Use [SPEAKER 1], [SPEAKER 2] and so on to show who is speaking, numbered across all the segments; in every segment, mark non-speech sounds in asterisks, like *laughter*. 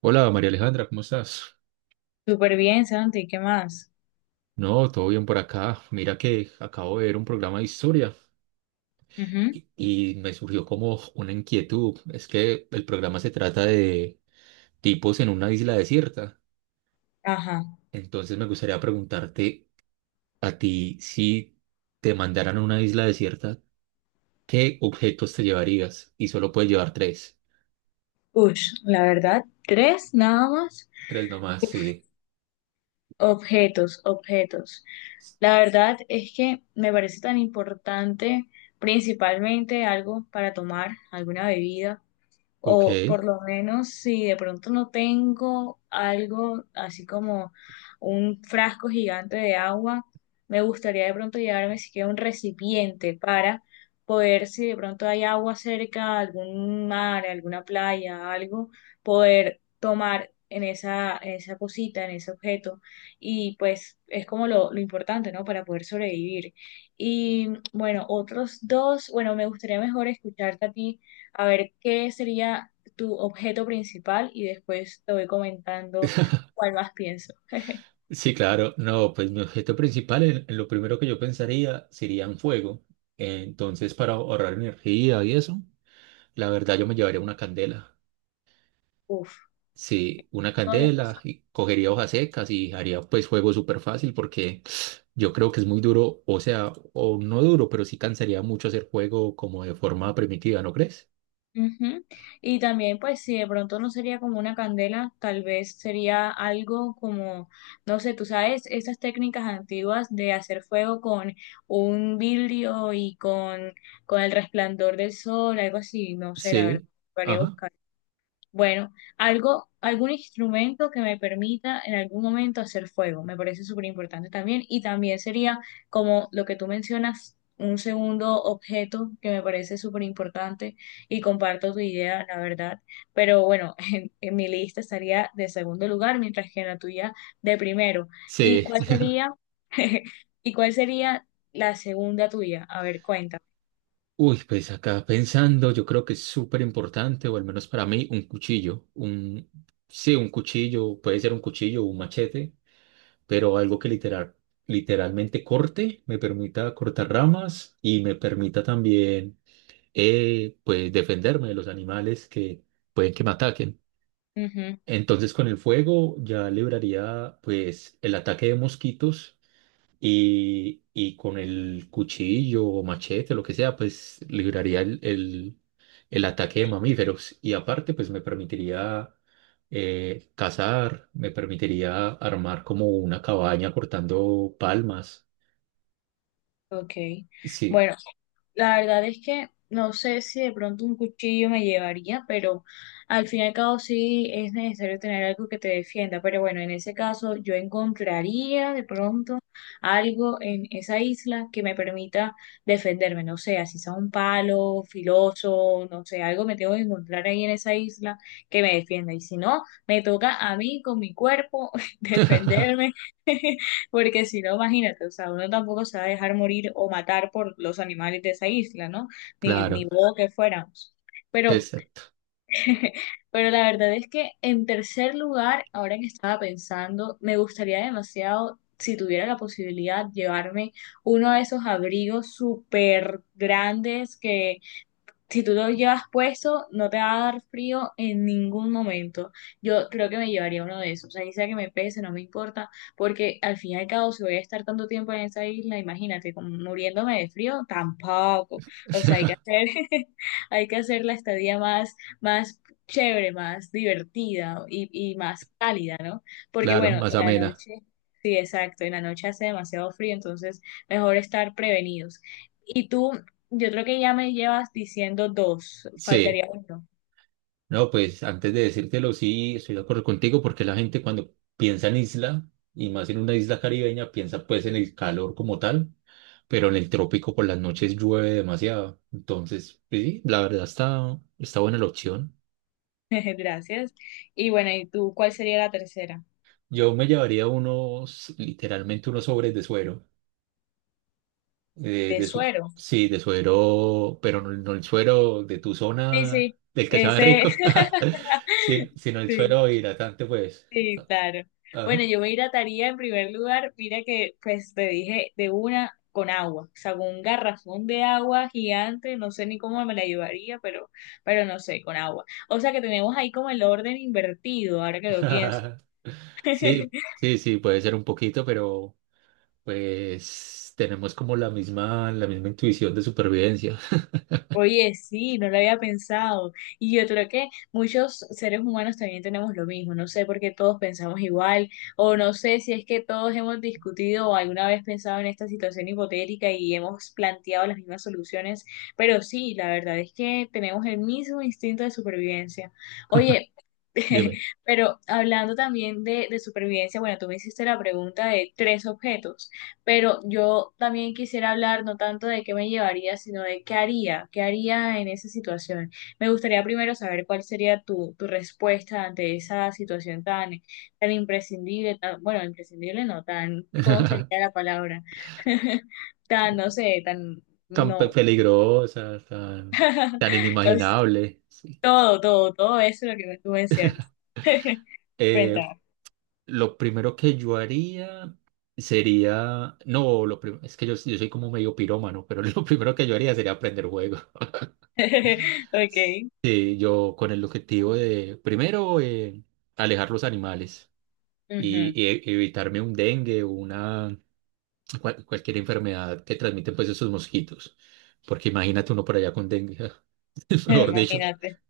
[SPEAKER 1] Hola María Alejandra, ¿cómo estás?
[SPEAKER 2] Súper bien, Santi, ¿qué más?
[SPEAKER 1] No, todo bien por acá. Mira que acabo de ver un programa de historia
[SPEAKER 2] Ujú.
[SPEAKER 1] y me surgió como una inquietud. Es que el programa se trata de tipos en una isla desierta.
[SPEAKER 2] Ajá.
[SPEAKER 1] Entonces me gustaría preguntarte a ti si te mandaran a una isla desierta, ¿qué objetos te llevarías? Y solo puedes llevar tres.
[SPEAKER 2] Ush, la verdad, tres nada más.
[SPEAKER 1] Tres nomás, sí.
[SPEAKER 2] Objetos, objetos. La verdad es que me parece tan importante, principalmente algo para tomar, alguna bebida.
[SPEAKER 1] Ok.
[SPEAKER 2] O por lo menos si de pronto no tengo algo así como un frasco gigante de agua, me gustaría de pronto llevarme siquiera un recipiente para poder, si de pronto hay agua cerca, algún mar, alguna playa, algo, poder tomar en esa cosita, en ese objeto. Y pues es como lo importante, ¿no? Para poder sobrevivir. Y bueno, otros dos, bueno, me gustaría mejor escucharte a ti a ver qué sería tu objeto principal y después te voy comentando cuál más pienso. *laughs*
[SPEAKER 1] Sí, claro. No, pues mi objeto principal, en lo primero que yo pensaría sería en fuego. Entonces, para ahorrar energía y eso, la verdad yo me llevaría una candela.
[SPEAKER 2] Uf.
[SPEAKER 1] Sí, una
[SPEAKER 2] Hola.
[SPEAKER 1] candela y cogería hojas secas y haría pues fuego súper fácil porque *sniffs* yo creo que es muy duro, o sea, o no duro, pero sí cansaría mucho hacer fuego como de forma primitiva, ¿no crees?
[SPEAKER 2] Ujú. Y también, pues, si de pronto no sería como una candela, tal vez sería algo como, no sé, tú sabes, esas técnicas antiguas de hacer fuego con un vidrio y con el resplandor del sol, algo así, no sé, la verdad,
[SPEAKER 1] Sí,
[SPEAKER 2] haría
[SPEAKER 1] ajá,
[SPEAKER 2] buscar. Bueno, algo, algún instrumento que me permita en algún momento hacer fuego, me parece súper importante también. Y también sería como lo que tú mencionas, un segundo objeto que me parece súper importante y comparto tu idea, la verdad. Pero bueno, *laughs* en mi lista estaría de segundo lugar, mientras que en la tuya de primero. ¿Y
[SPEAKER 1] sí.
[SPEAKER 2] cuál sería, *laughs* y cuál sería la segunda tuya? A ver, cuéntame.
[SPEAKER 1] Uy, pues acá pensando, yo creo que es súper importante, o al menos para mí, un cuchillo. Un, sí, un cuchillo, puede ser un cuchillo o un machete, pero algo que literal, literalmente corte, me permita cortar ramas y me permita también, pues, defenderme de los animales que pueden que me ataquen.
[SPEAKER 2] Ujú,
[SPEAKER 1] Entonces, con el fuego ya libraría, pues, el ataque de mosquitos y con el cuchillo o machete, lo que sea, pues libraría el ataque de mamíferos y aparte pues me permitiría cazar, me permitiría armar como una cabaña cortando palmas.
[SPEAKER 2] ok.
[SPEAKER 1] Sí,
[SPEAKER 2] Bueno. La verdad es que no sé si de pronto un cuchillo me llevaría, pero al fin y al cabo sí es necesario tener algo que te defienda. Pero bueno, en ese caso yo encontraría de pronto algo en esa isla que me permita defenderme. No sé, así sea un palo filoso, no sé, algo me tengo que encontrar ahí en esa isla que me defienda. Y si no, me toca a mí con mi cuerpo *laughs* defenderme. *laughs* Porque si no, imagínate, o sea, uno tampoco se va a dejar morir o matar por los animales de esa isla, ¿no? Ni
[SPEAKER 1] claro,
[SPEAKER 2] modo que fuéramos. Pero,
[SPEAKER 1] exacto,
[SPEAKER 2] *laughs* pero la verdad es que en tercer lugar, ahora que estaba pensando, me gustaría demasiado, si tuviera la posibilidad, llevarme uno de esos abrigos súper grandes que si tú lo llevas puesto, no te va a dar frío en ningún momento. Yo creo que me llevaría uno de esos. O sea, y sea que me pese, no me importa, porque al fin y al cabo, si voy a estar tanto tiempo en esa isla, imagínate, como muriéndome de frío, tampoco. O sea, hay que
[SPEAKER 1] *laughs*
[SPEAKER 2] hacer, *laughs* hay que hacer la estadía más, más chévere, más divertida y más cálida, ¿no? Porque
[SPEAKER 1] claro,
[SPEAKER 2] bueno,
[SPEAKER 1] más
[SPEAKER 2] en la
[SPEAKER 1] amena.
[SPEAKER 2] noche, sí, exacto, en la noche hace demasiado frío, entonces mejor estar prevenidos. ¿Y tú yo creo que ya me llevas diciendo dos,
[SPEAKER 1] Sí.
[SPEAKER 2] faltaría uno.
[SPEAKER 1] No, pues antes de decírtelo, sí, estoy de acuerdo contigo porque la gente cuando piensa en isla, y más en una isla caribeña, piensa pues en el calor como tal, pero en el trópico por las noches llueve demasiado. Entonces, pues, sí, la verdad está buena la opción.
[SPEAKER 2] *laughs* Gracias. Y bueno, ¿y tú cuál sería la tercera?
[SPEAKER 1] Yo me llevaría unos, literalmente unos sobres de suero.
[SPEAKER 2] De suero.
[SPEAKER 1] Sí, de suero, pero no, no el suero de tu
[SPEAKER 2] Sí,
[SPEAKER 1] zona,
[SPEAKER 2] sí,
[SPEAKER 1] del que sabe
[SPEAKER 2] ese,
[SPEAKER 1] rico, *laughs* sí,
[SPEAKER 2] *laughs*
[SPEAKER 1] sino el
[SPEAKER 2] sí,
[SPEAKER 1] suero hidratante, pues.
[SPEAKER 2] sí, claro. Bueno,
[SPEAKER 1] Ajá.
[SPEAKER 2] yo me hidrataría en primer lugar, mira que pues te dije de una con agua, o sea, con un garrafón de agua gigante, no sé ni cómo me la llevaría, pero no sé, con agua. O sea que tenemos ahí como el orden invertido, ahora que lo pienso.
[SPEAKER 1] *laughs* Sí,
[SPEAKER 2] *laughs*
[SPEAKER 1] sí, sí, puede ser un poquito, pero pues tenemos como la misma intuición de supervivencia.
[SPEAKER 2] Oye, sí, no lo había pensado. Y yo creo que muchos seres humanos también tenemos lo mismo. No sé por qué todos pensamos igual, o no sé si es que todos hemos discutido o alguna vez pensado en esta situación hipotética y hemos planteado las mismas soluciones. Pero sí, la verdad es que tenemos el mismo instinto de supervivencia. Oye,
[SPEAKER 1] Dime,
[SPEAKER 2] *laughs* pero hablando también de supervivencia, bueno, tú me hiciste la pregunta de tres objetos. Pero yo también quisiera hablar no tanto de qué me llevaría, sino de qué haría en esa situación. Me gustaría primero saber cuál sería tu, tu respuesta ante esa situación tan, tan imprescindible, tan, bueno, imprescindible no, tan, ¿cómo sería
[SPEAKER 1] *laughs*
[SPEAKER 2] la palabra? *laughs* Tan, no sé, tan,
[SPEAKER 1] tan
[SPEAKER 2] no,
[SPEAKER 1] peligrosa, tan, tan
[SPEAKER 2] es
[SPEAKER 1] inimaginable. Sí.
[SPEAKER 2] todo, todo, todo eso lo que tú mencionas.
[SPEAKER 1] *laughs* Eh,
[SPEAKER 2] Cuéntame.
[SPEAKER 1] lo primero que yo haría sería, no, lo prim- es que yo soy como medio pirómano, pero *laughs* lo primero que yo haría sería aprender juegos.
[SPEAKER 2] *laughs* Ok.
[SPEAKER 1] Sí, yo con el objetivo de, primero, alejar los animales y,
[SPEAKER 2] Ujú.
[SPEAKER 1] y e- evitarme un dengue, una cual- cualquier enfermedad que transmiten pues esos mosquitos. Porque imagínate uno por allá con dengue, *laughs*
[SPEAKER 2] *laughs*
[SPEAKER 1] mejor dicho.
[SPEAKER 2] Imagínate,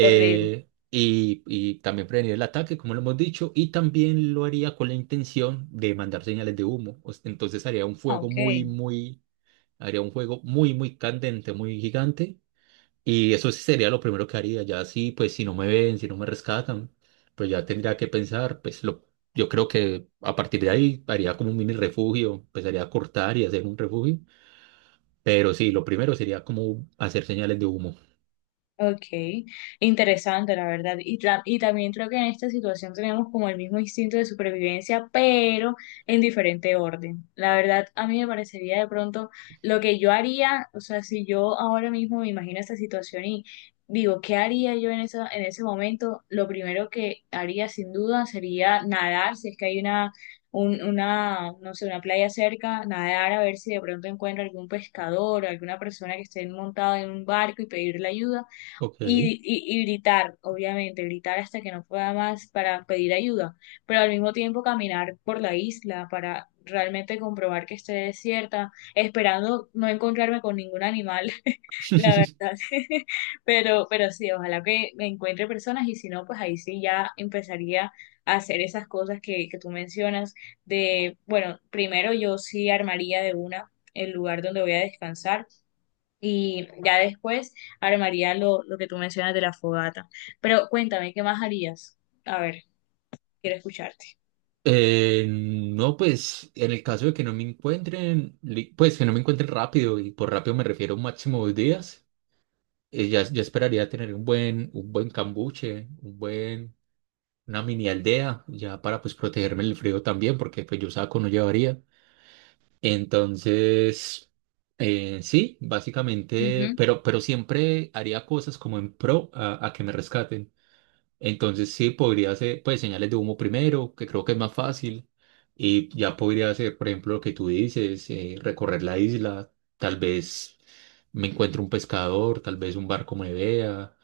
[SPEAKER 2] horrible.
[SPEAKER 1] y, y también prevenir el ataque, como lo hemos dicho, y también lo haría con la intención de mandar señales de humo. Entonces haría un
[SPEAKER 2] Ah,
[SPEAKER 1] fuego
[SPEAKER 2] ok.
[SPEAKER 1] haría un fuego muy, muy candente, muy gigante y eso sí sería lo primero que haría. Ya sí, pues si no me ven, si no me rescatan, pues ya tendría que pensar, yo creo que a partir de ahí haría como un mini refugio, empezaría a cortar y hacer un refugio. Pero sí, lo primero sería como hacer señales de humo.
[SPEAKER 2] Okay, interesante la verdad. Y, tra- y también creo que en esta situación tenemos como el mismo instinto de supervivencia, pero en diferente orden. La verdad, a mí me parecería de pronto lo que yo haría, o sea, si yo ahora mismo me imagino esta situación y digo, ¿qué haría yo en esa, en ese momento? Lo primero que haría sin duda sería nadar, si es que hay una, un- una, no sé, una playa cerca, nadar a ver si de pronto encuentro algún pescador, alguna persona que esté montada en un barco y pedirle ayuda
[SPEAKER 1] Ok.
[SPEAKER 2] y gritar, obviamente, gritar hasta que no pueda más para pedir ayuda, pero al mismo tiempo caminar por la isla para realmente comprobar que esté desierta, esperando no encontrarme con ningún animal, *laughs* la verdad.
[SPEAKER 1] *laughs*
[SPEAKER 2] *laughs* Pero sí, ojalá que me encuentre personas y si no, pues ahí sí ya empezaría a hacer esas cosas que tú mencionas de, bueno, primero yo sí armaría de una el lugar donde voy a descansar y ya después armaría lo que tú mencionas de la fogata. Pero cuéntame, ¿qué más harías? A ver, quiero escucharte.
[SPEAKER 1] No, pues en el caso de que no me encuentren, pues que no me encuentren rápido, y por rápido me refiero a un máximo 2 días, ya esperaría tener un buen cambuche, un buen una mini aldea, ya para pues protegerme del frío también, porque pues yo saco no llevaría. Entonces, sí, básicamente,
[SPEAKER 2] Ujú.
[SPEAKER 1] pero siempre haría cosas como en pro a que me rescaten. Entonces sí, podría hacer pues señales de humo primero, que creo que es más fácil, y ya podría hacer, por ejemplo, lo que tú dices, recorrer la isla, tal vez me encuentre un pescador, tal vez un barco me vea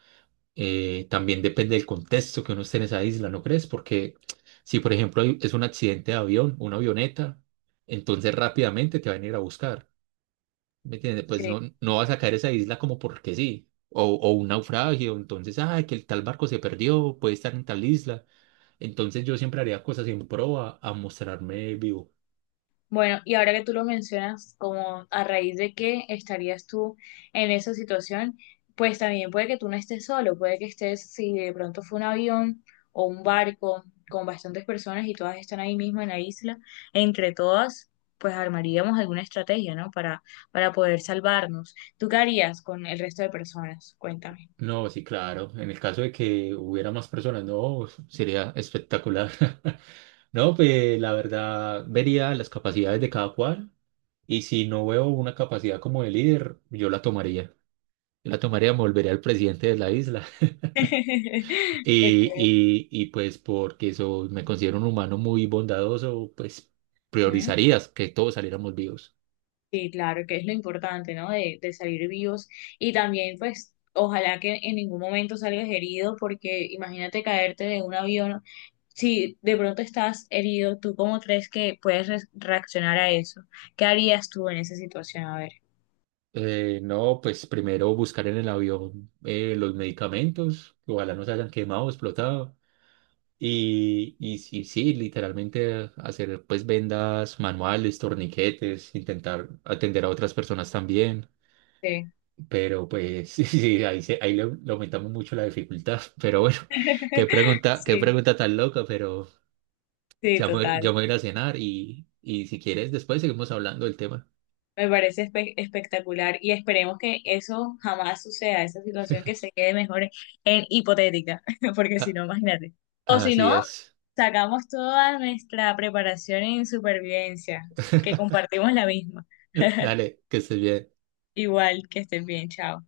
[SPEAKER 1] también depende del contexto que uno esté en esa isla, ¿no crees? Porque si, por ejemplo, es un accidente de avión, una avioneta, entonces rápidamente te van a ir a buscar, ¿me entiendes? Pues
[SPEAKER 2] Sí.
[SPEAKER 1] no, no vas a caer a esa isla como porque sí, o un naufragio, entonces, ay, que el tal barco se perdió, puede estar en tal isla, entonces yo siempre haría cosas en pro a mostrarme vivo.
[SPEAKER 2] Bueno, y ahora que tú lo mencionas, como a raíz de que estarías tú en esa situación, pues también puede que tú no estés solo, puede que estés, si de pronto fue un avión o un barco con bastantes personas y todas están ahí mismo en la isla, entre todas, pues armaríamos alguna estrategia, ¿no? Para poder salvarnos. ¿Tú qué harías con el resto de personas? Cuéntame.
[SPEAKER 1] No, sí, claro, en el caso de que hubiera más personas, no, sería espectacular. *laughs* No, pues la verdad, vería las capacidades de cada cual. Y si no veo una capacidad como de líder, yo la tomaría. Yo la tomaría, me volvería al presidente de la isla. *laughs*
[SPEAKER 2] *laughs*
[SPEAKER 1] Y,
[SPEAKER 2] Okay.
[SPEAKER 1] y, y pues porque eso, me considero un humano muy bondadoso, pues priorizarías que todos saliéramos vivos.
[SPEAKER 2] Sí, claro, que es lo importante, ¿no? De salir vivos y también, pues, ojalá que en ningún momento salgas herido, porque imagínate caerte de un avión. Si de pronto estás herido, ¿tú cómo crees que puedes re- reaccionar a eso? ¿Qué harías tú en esa situación? A ver.
[SPEAKER 1] No, pues primero buscar en el avión los medicamentos, que ojalá no se hayan quemado, explotado. Y sí, sí, literalmente hacer pues vendas manuales, torniquetes, intentar atender a otras personas también.
[SPEAKER 2] Sí.
[SPEAKER 1] Pero pues *laughs* sí, sí, ahí, se- ahí le, le aumentamos mucho la dificultad. *laughs* Pero bueno,
[SPEAKER 2] *laughs*
[SPEAKER 1] qué
[SPEAKER 2] Sí,
[SPEAKER 1] pregunta tan loca, pero
[SPEAKER 2] sí,
[SPEAKER 1] ya me
[SPEAKER 2] total.
[SPEAKER 1] voy a ir a cenar y si quieres, después seguimos hablando del tema.
[SPEAKER 2] Me parece espe- espectacular y esperemos que eso jamás suceda, esa situación que se quede mejor en hipotética, *laughs* porque si no, imagínate. O
[SPEAKER 1] Ah,
[SPEAKER 2] si
[SPEAKER 1] así
[SPEAKER 2] no,
[SPEAKER 1] es.
[SPEAKER 2] sacamos toda nuestra preparación en supervivencia, que
[SPEAKER 1] *laughs*
[SPEAKER 2] compartimos la misma. *laughs*
[SPEAKER 1] Dale, que estés bien.
[SPEAKER 2] Igual, que estén bien, chao.